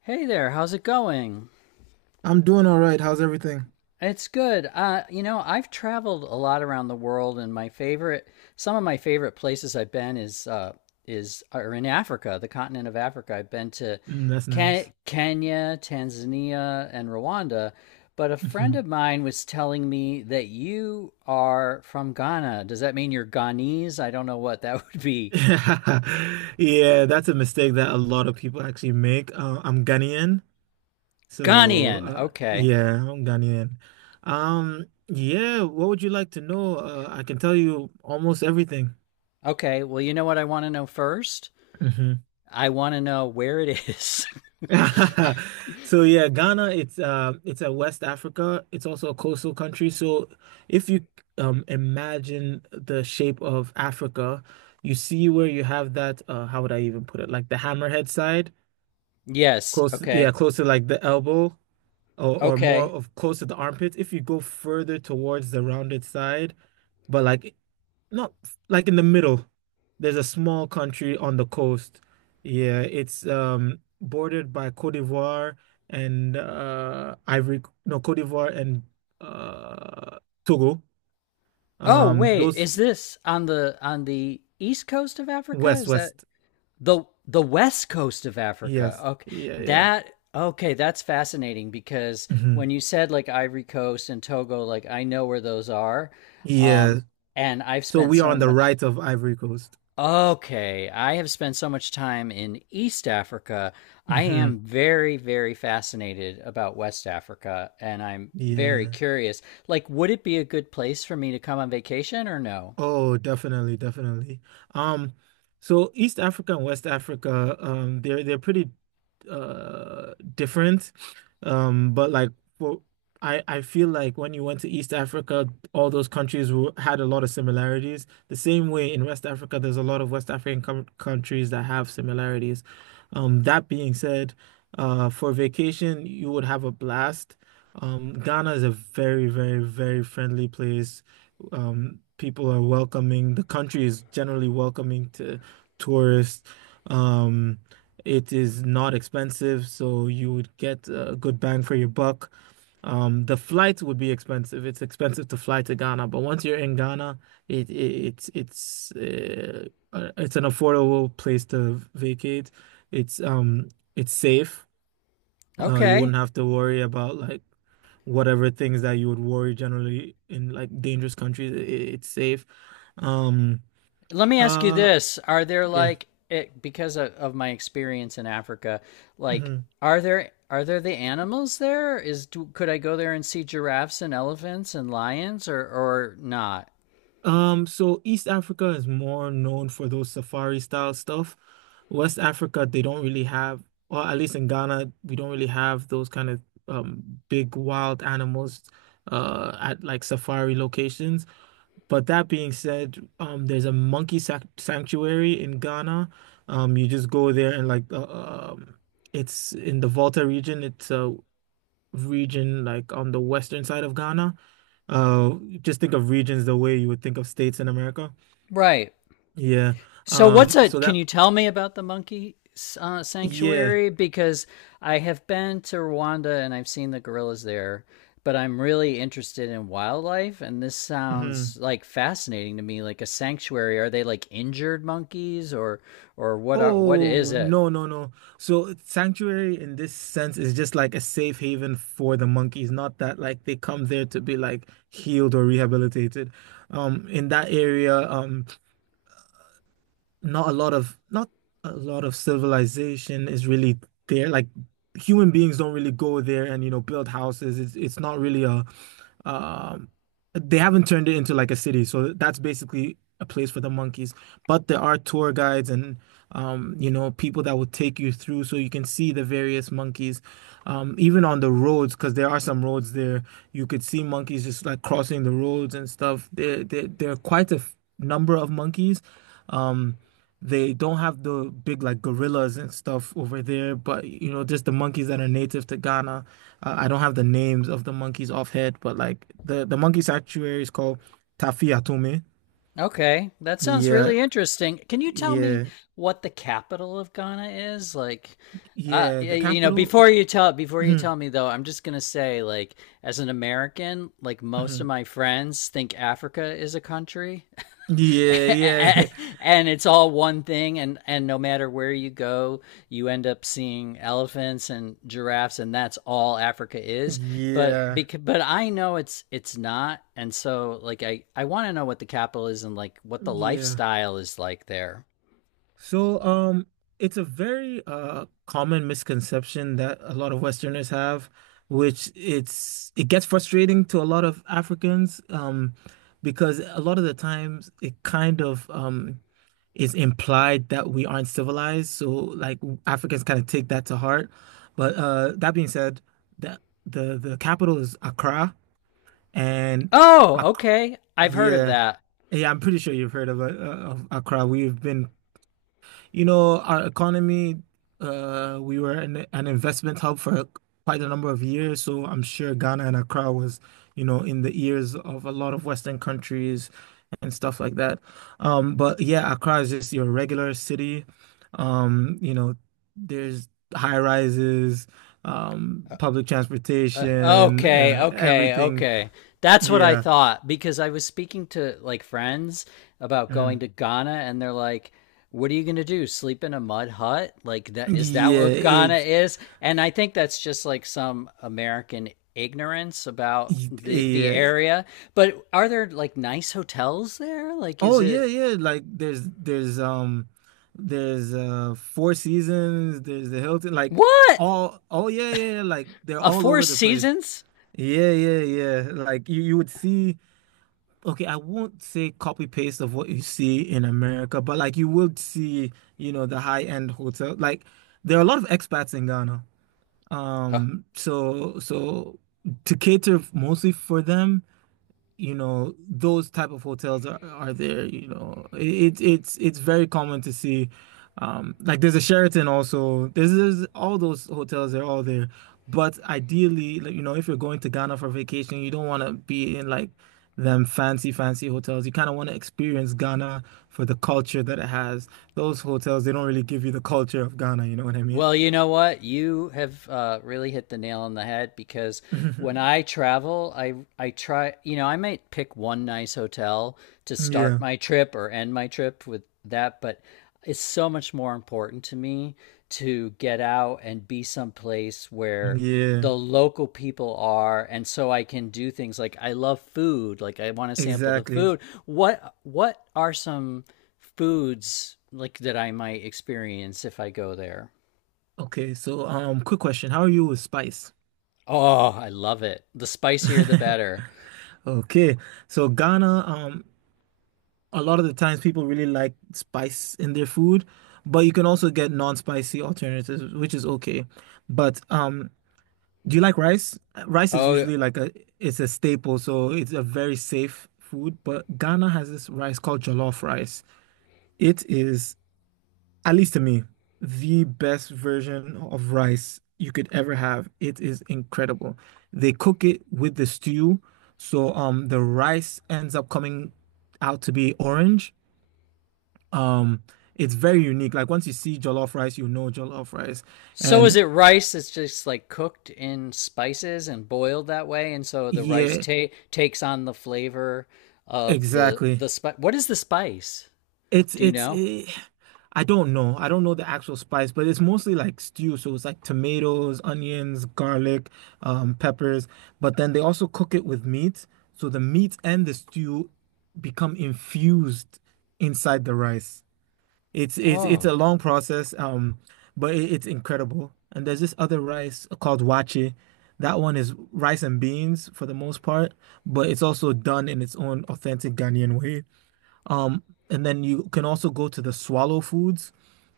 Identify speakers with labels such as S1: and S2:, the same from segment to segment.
S1: Hey there, how's it going?
S2: I'm doing all right. How's everything?
S1: It's good. You know, I've traveled a lot around the world, and some of my favorite places I've been is are in Africa, the continent of Africa. I've been to
S2: Mm, that's nice.
S1: Kenya, Tanzania, and Rwanda. But a friend
S2: Mhm.
S1: of mine was telling me that you are from Ghana. Does that mean you're Ghanese? I don't know what that would be.
S2: Yeah, that's a mistake that a lot of people actually make. I'm Ghanaian, so
S1: Ghanaian. Okay.
S2: yeah, I'm Ghanaian. Yeah, what would you like to know? I can tell you almost everything.
S1: Okay. Well, you know what I want to know first? I want to know where it is.
S2: So yeah, Ghana, it's a West Africa. It's also a coastal country. So if you imagine the shape of Africa, you see where you have that, how would I even put it? Like the hammerhead side,
S1: Yes.
S2: close, yeah,
S1: Okay.
S2: close to like the elbow or more
S1: Okay.
S2: of close to the armpits. If you go further towards the rounded side, but like not like in the middle. There's a small country on the coast. Yeah, it's bordered by Côte d'Ivoire and Ivory, no, Côte d'Ivoire and uh Togo.
S1: Oh
S2: Um,
S1: wait,
S2: those
S1: is this on the east coast of Africa?
S2: west,
S1: Is that
S2: west.
S1: the west coast of Africa?
S2: Yes.
S1: Okay.
S2: Yeah, yeah.
S1: That okay, that's fascinating because when
S2: Hmm.
S1: you said like Ivory Coast and Togo, like I know where those are.
S2: Yeah.
S1: Um and I've
S2: So
S1: spent
S2: we are
S1: so
S2: on the
S1: much.
S2: right of Ivory Coast.
S1: Okay, I have spent so much time in East Africa. I
S2: Hmm.
S1: am very, very fascinated about West Africa, and I'm very
S2: Yeah.
S1: curious. Like, would it be a good place for me to come on vacation or no?
S2: Oh, definitely, definitely. Um, so East Africa and West Africa, they're pretty different. But like for I feel like when you went to East Africa, all those countries were, had a lot of similarities. The same way in West Africa, there's a lot of West African com countries that have similarities. That being said, for vacation, you would have a blast. Ghana is a very, very, very friendly place. People are welcoming. The country is generally welcoming to tourists. Um, it is not expensive, so you would get a good bang for your buck. The flights would be expensive. It's expensive to fly to Ghana, but once you're in Ghana, it it's an affordable place to vacate. It's um it's safe. You
S1: Okay.
S2: wouldn't have to worry about like whatever things that you would worry generally in like dangerous countries. It's safe. Um,
S1: Let me ask you
S2: uh,
S1: this. Are there
S2: yeah.
S1: like it because of my experience in Africa, like
S2: Hmm.
S1: are there the animals there? Is do, could I go there and see giraffes and elephants and lions or not?
S2: So East Africa is more known for those safari style stuff. West Africa, they don't really have, or at least in Ghana, we don't really have those kind of big wild animals at like safari locations. But that being said, there's a monkey sac sanctuary in Ghana. You just go there and like, it's in the Volta region. It's a region like on the western side of Ghana. Just think of regions the way you would think of states in America.
S1: Right.
S2: Yeah.
S1: So what's
S2: Um,
S1: a?
S2: so
S1: Can
S2: that
S1: you tell me about the monkey
S2: yeah.
S1: sanctuary? Because I have been to Rwanda and I've seen the gorillas there, but I'm really interested in wildlife, and this sounds
S2: Mhm.
S1: like fascinating to me. Like a sanctuary, are they like injured monkeys, or what? Are, what is
S2: Oh,
S1: it?
S2: no, no, no. So sanctuary in this sense is just like a safe haven for the monkeys, not that like they come there to be like healed or rehabilitated. In that area, not a lot of civilization is really there. Like human beings don't really go there and build houses. It's not really a um, they haven't turned it into like a city, so that's basically a place for the monkeys. But there are tour guides and you know, people that will take you through so you can see the various monkeys. Even on the roads, because there are some roads there, you could see monkeys just like crossing the roads and stuff. There are quite a number of monkeys. Um, they don't have the big like gorillas and stuff over there, but you know, just the monkeys that are native to Ghana. I don't have the names of the monkeys off head, but like the monkey sanctuary is called Tafi Atome.
S1: Okay, that sounds
S2: Yeah,
S1: really interesting. Can you tell me
S2: yeah,
S1: what the capital of Ghana is? Like,
S2: yeah. The
S1: you know,
S2: capital.
S1: before you
S2: Mhm,
S1: tell me though, I'm just gonna say, like, as an American, like most of
S2: mhm.
S1: my friends think Africa is a country.
S2: Yeah, yeah,
S1: And it's all one thing and no matter where you go, you end up seeing elephants and giraffes, and that's all Africa is. But
S2: yeah,
S1: because but I know it's not. And so like I want to know what the capital is and like what the
S2: yeah.
S1: lifestyle is like there.
S2: So, it's a very common misconception that a lot of Westerners have, which it gets frustrating to a lot of Africans, because a lot of the times it kind of is implied that we aren't civilized. So like Africans kind of take that to heart. But that being said, the the capital is Accra and
S1: Oh
S2: Ac
S1: okay, I've heard of
S2: yeah.
S1: that.
S2: Yeah, I'm pretty sure you've heard of Accra. We've been, you know, our economy, we were an investment hub for quite a number of years. So I'm sure Ghana and Accra was, you know, in the ears of a lot of Western countries and stuff like that. But yeah, Accra is just your regular city. You know, there's high rises, public transportation,
S1: Okay, okay,
S2: everything.
S1: okay. That's what I
S2: Yeah.
S1: thought because I was speaking to like friends about going
S2: Mhm.
S1: to Ghana and they're like, "What are you going to do? Sleep in a mud hut? Like that is that
S2: Yeah,
S1: what Ghana
S2: it,
S1: is?" And I think that's just like some American ignorance about the
S2: it,
S1: area. But are there like nice hotels there? Like
S2: oh
S1: is
S2: yeah,
S1: it.
S2: yeah. Like there's Four Seasons, there's the Hilton, like
S1: What?
S2: all, oh yeah, yeah, yeah, like they're
S1: A
S2: all
S1: Four
S2: over the place.
S1: Seasons?
S2: Yeah, yeah, yeah. Like you would see, okay, I won't say copy paste of what you see in America, but like you would see, you know, the high-end hotel. Like there are a lot of expats in Ghana.
S1: Uh,
S2: So to cater mostly for them, you know, those type of hotels are there, you know, it's very common to see like there's a Sheraton, also there's all those hotels, they're all there, but ideally, like, you know, if you're going to Ghana for vacation, you don't want to be in like them fancy hotels, you kind of want to experience Ghana for the culture that it has. Those hotels, they don't really give you the culture of Ghana, you know what I mean?
S1: Well, you know what? You have really hit the nail on the head because when I travel, I try. You know, I might pick one nice hotel to
S2: Yeah,
S1: start my trip or end my trip with that, but it's so much more important to me to get out and be someplace where
S2: yeah,
S1: the local people are, and so I can do things like I love food, like I want to sample the
S2: exactly.
S1: food. What are some foods like that I might experience if I go there?
S2: Okay, so quick question, how are you with spice?
S1: Oh, I love it. The spicier the better.
S2: Okay, so Ghana, a lot of the times people really like spice in their food, but you can also get non-spicy alternatives, which is okay. But do you like rice? Rice is
S1: Oh,
S2: usually like a, it's a staple, so it's a very safe food. But Ghana has this rice called jollof rice. It is, at least to me, the best version of rice you could ever have. It is incredible. They cook it with the stew, so the rice ends up coming out to be orange. Um, it's very unique. Like once you see jollof rice, you know jollof rice.
S1: so is
S2: And
S1: it rice that's just like cooked in spices and boiled that way, and so the rice
S2: yeah,
S1: ta takes on the flavor of the
S2: exactly.
S1: the spice. What is the spice?
S2: It's
S1: Do you
S2: it's
S1: know?
S2: eh, I don't know. I don't know the actual spice, but it's mostly like stew. So it's like tomatoes, onions, garlic, peppers. But then they also cook it with meat. So the meat and the stew become infused inside the rice. It's a
S1: Oh,
S2: long process, but it's incredible. And there's this other rice called wache. That one is rice and beans for the most part, but it's also done in its own authentic Ghanaian way. Um, and then you can also go to the swallow foods.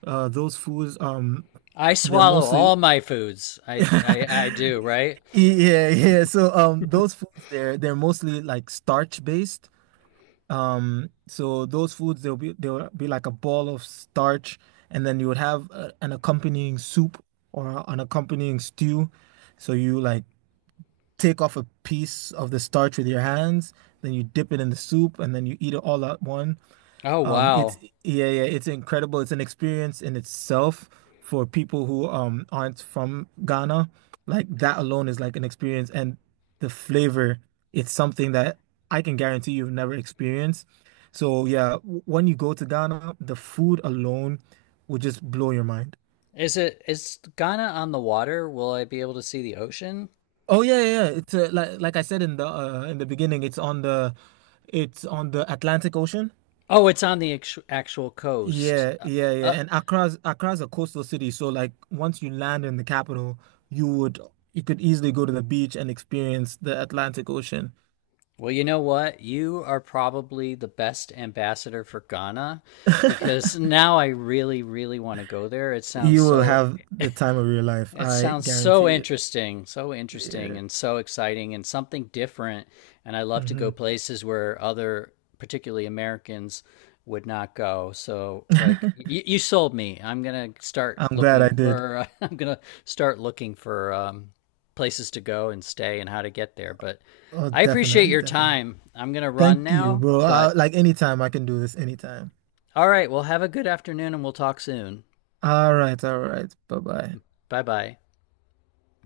S2: Those foods,
S1: I
S2: they're
S1: swallow
S2: mostly
S1: all my foods. I do, right?
S2: yeah, yeah. So those foods, they're mostly like starch based. So those foods, they'll be like a ball of starch, and then you would have an accompanying soup or an accompanying stew. So you like take off a piece of the starch with your hands, then you dip it in the soup and then you eat it all at once.
S1: Oh,
S2: It's
S1: wow.
S2: yeah, yeah, it's incredible. It's an experience in itself for people who aren't from Ghana. Like that alone is like an experience, and the flavor, it's something that I can guarantee you've never experienced. So yeah, when you go to Ghana, the food alone will just blow your mind.
S1: Is it is Ghana on the water? Will I be able to see the ocean?
S2: Oh yeah, yeah, yeah. It's like I said in the beginning, it's on the, it's on the Atlantic Ocean.
S1: Oh, it's on the actual coast.
S2: Yeah, yeah, yeah.
S1: Uh,
S2: And Accra's a coastal city, so like once you land in the capital, you would you could easily go to the beach and experience the Atlantic Ocean.
S1: Well, you know what? You are probably the best ambassador for Ghana because now I really, really want to go there. It sounds
S2: You will
S1: so,
S2: have the time of your life, I guarantee it.
S1: interesting, so interesting
S2: Yeah.
S1: and so exciting and something different. And I love to
S2: Hmm.
S1: go places where other, particularly Americans, would not go. So, like, you sold me. I'm gonna start
S2: I'm glad I
S1: looking
S2: did.
S1: for, I'm gonna start looking for places to go and stay and how to get there. But
S2: Oh,
S1: I appreciate
S2: definitely,
S1: your
S2: definitely.
S1: time. I'm gonna run
S2: Thank you,
S1: now,
S2: bro. I,
S1: but
S2: like anytime, I can do this anytime.
S1: all right, well, have a good afternoon and we'll talk soon.
S2: All right, all right. Bye-bye.
S1: Bye bye.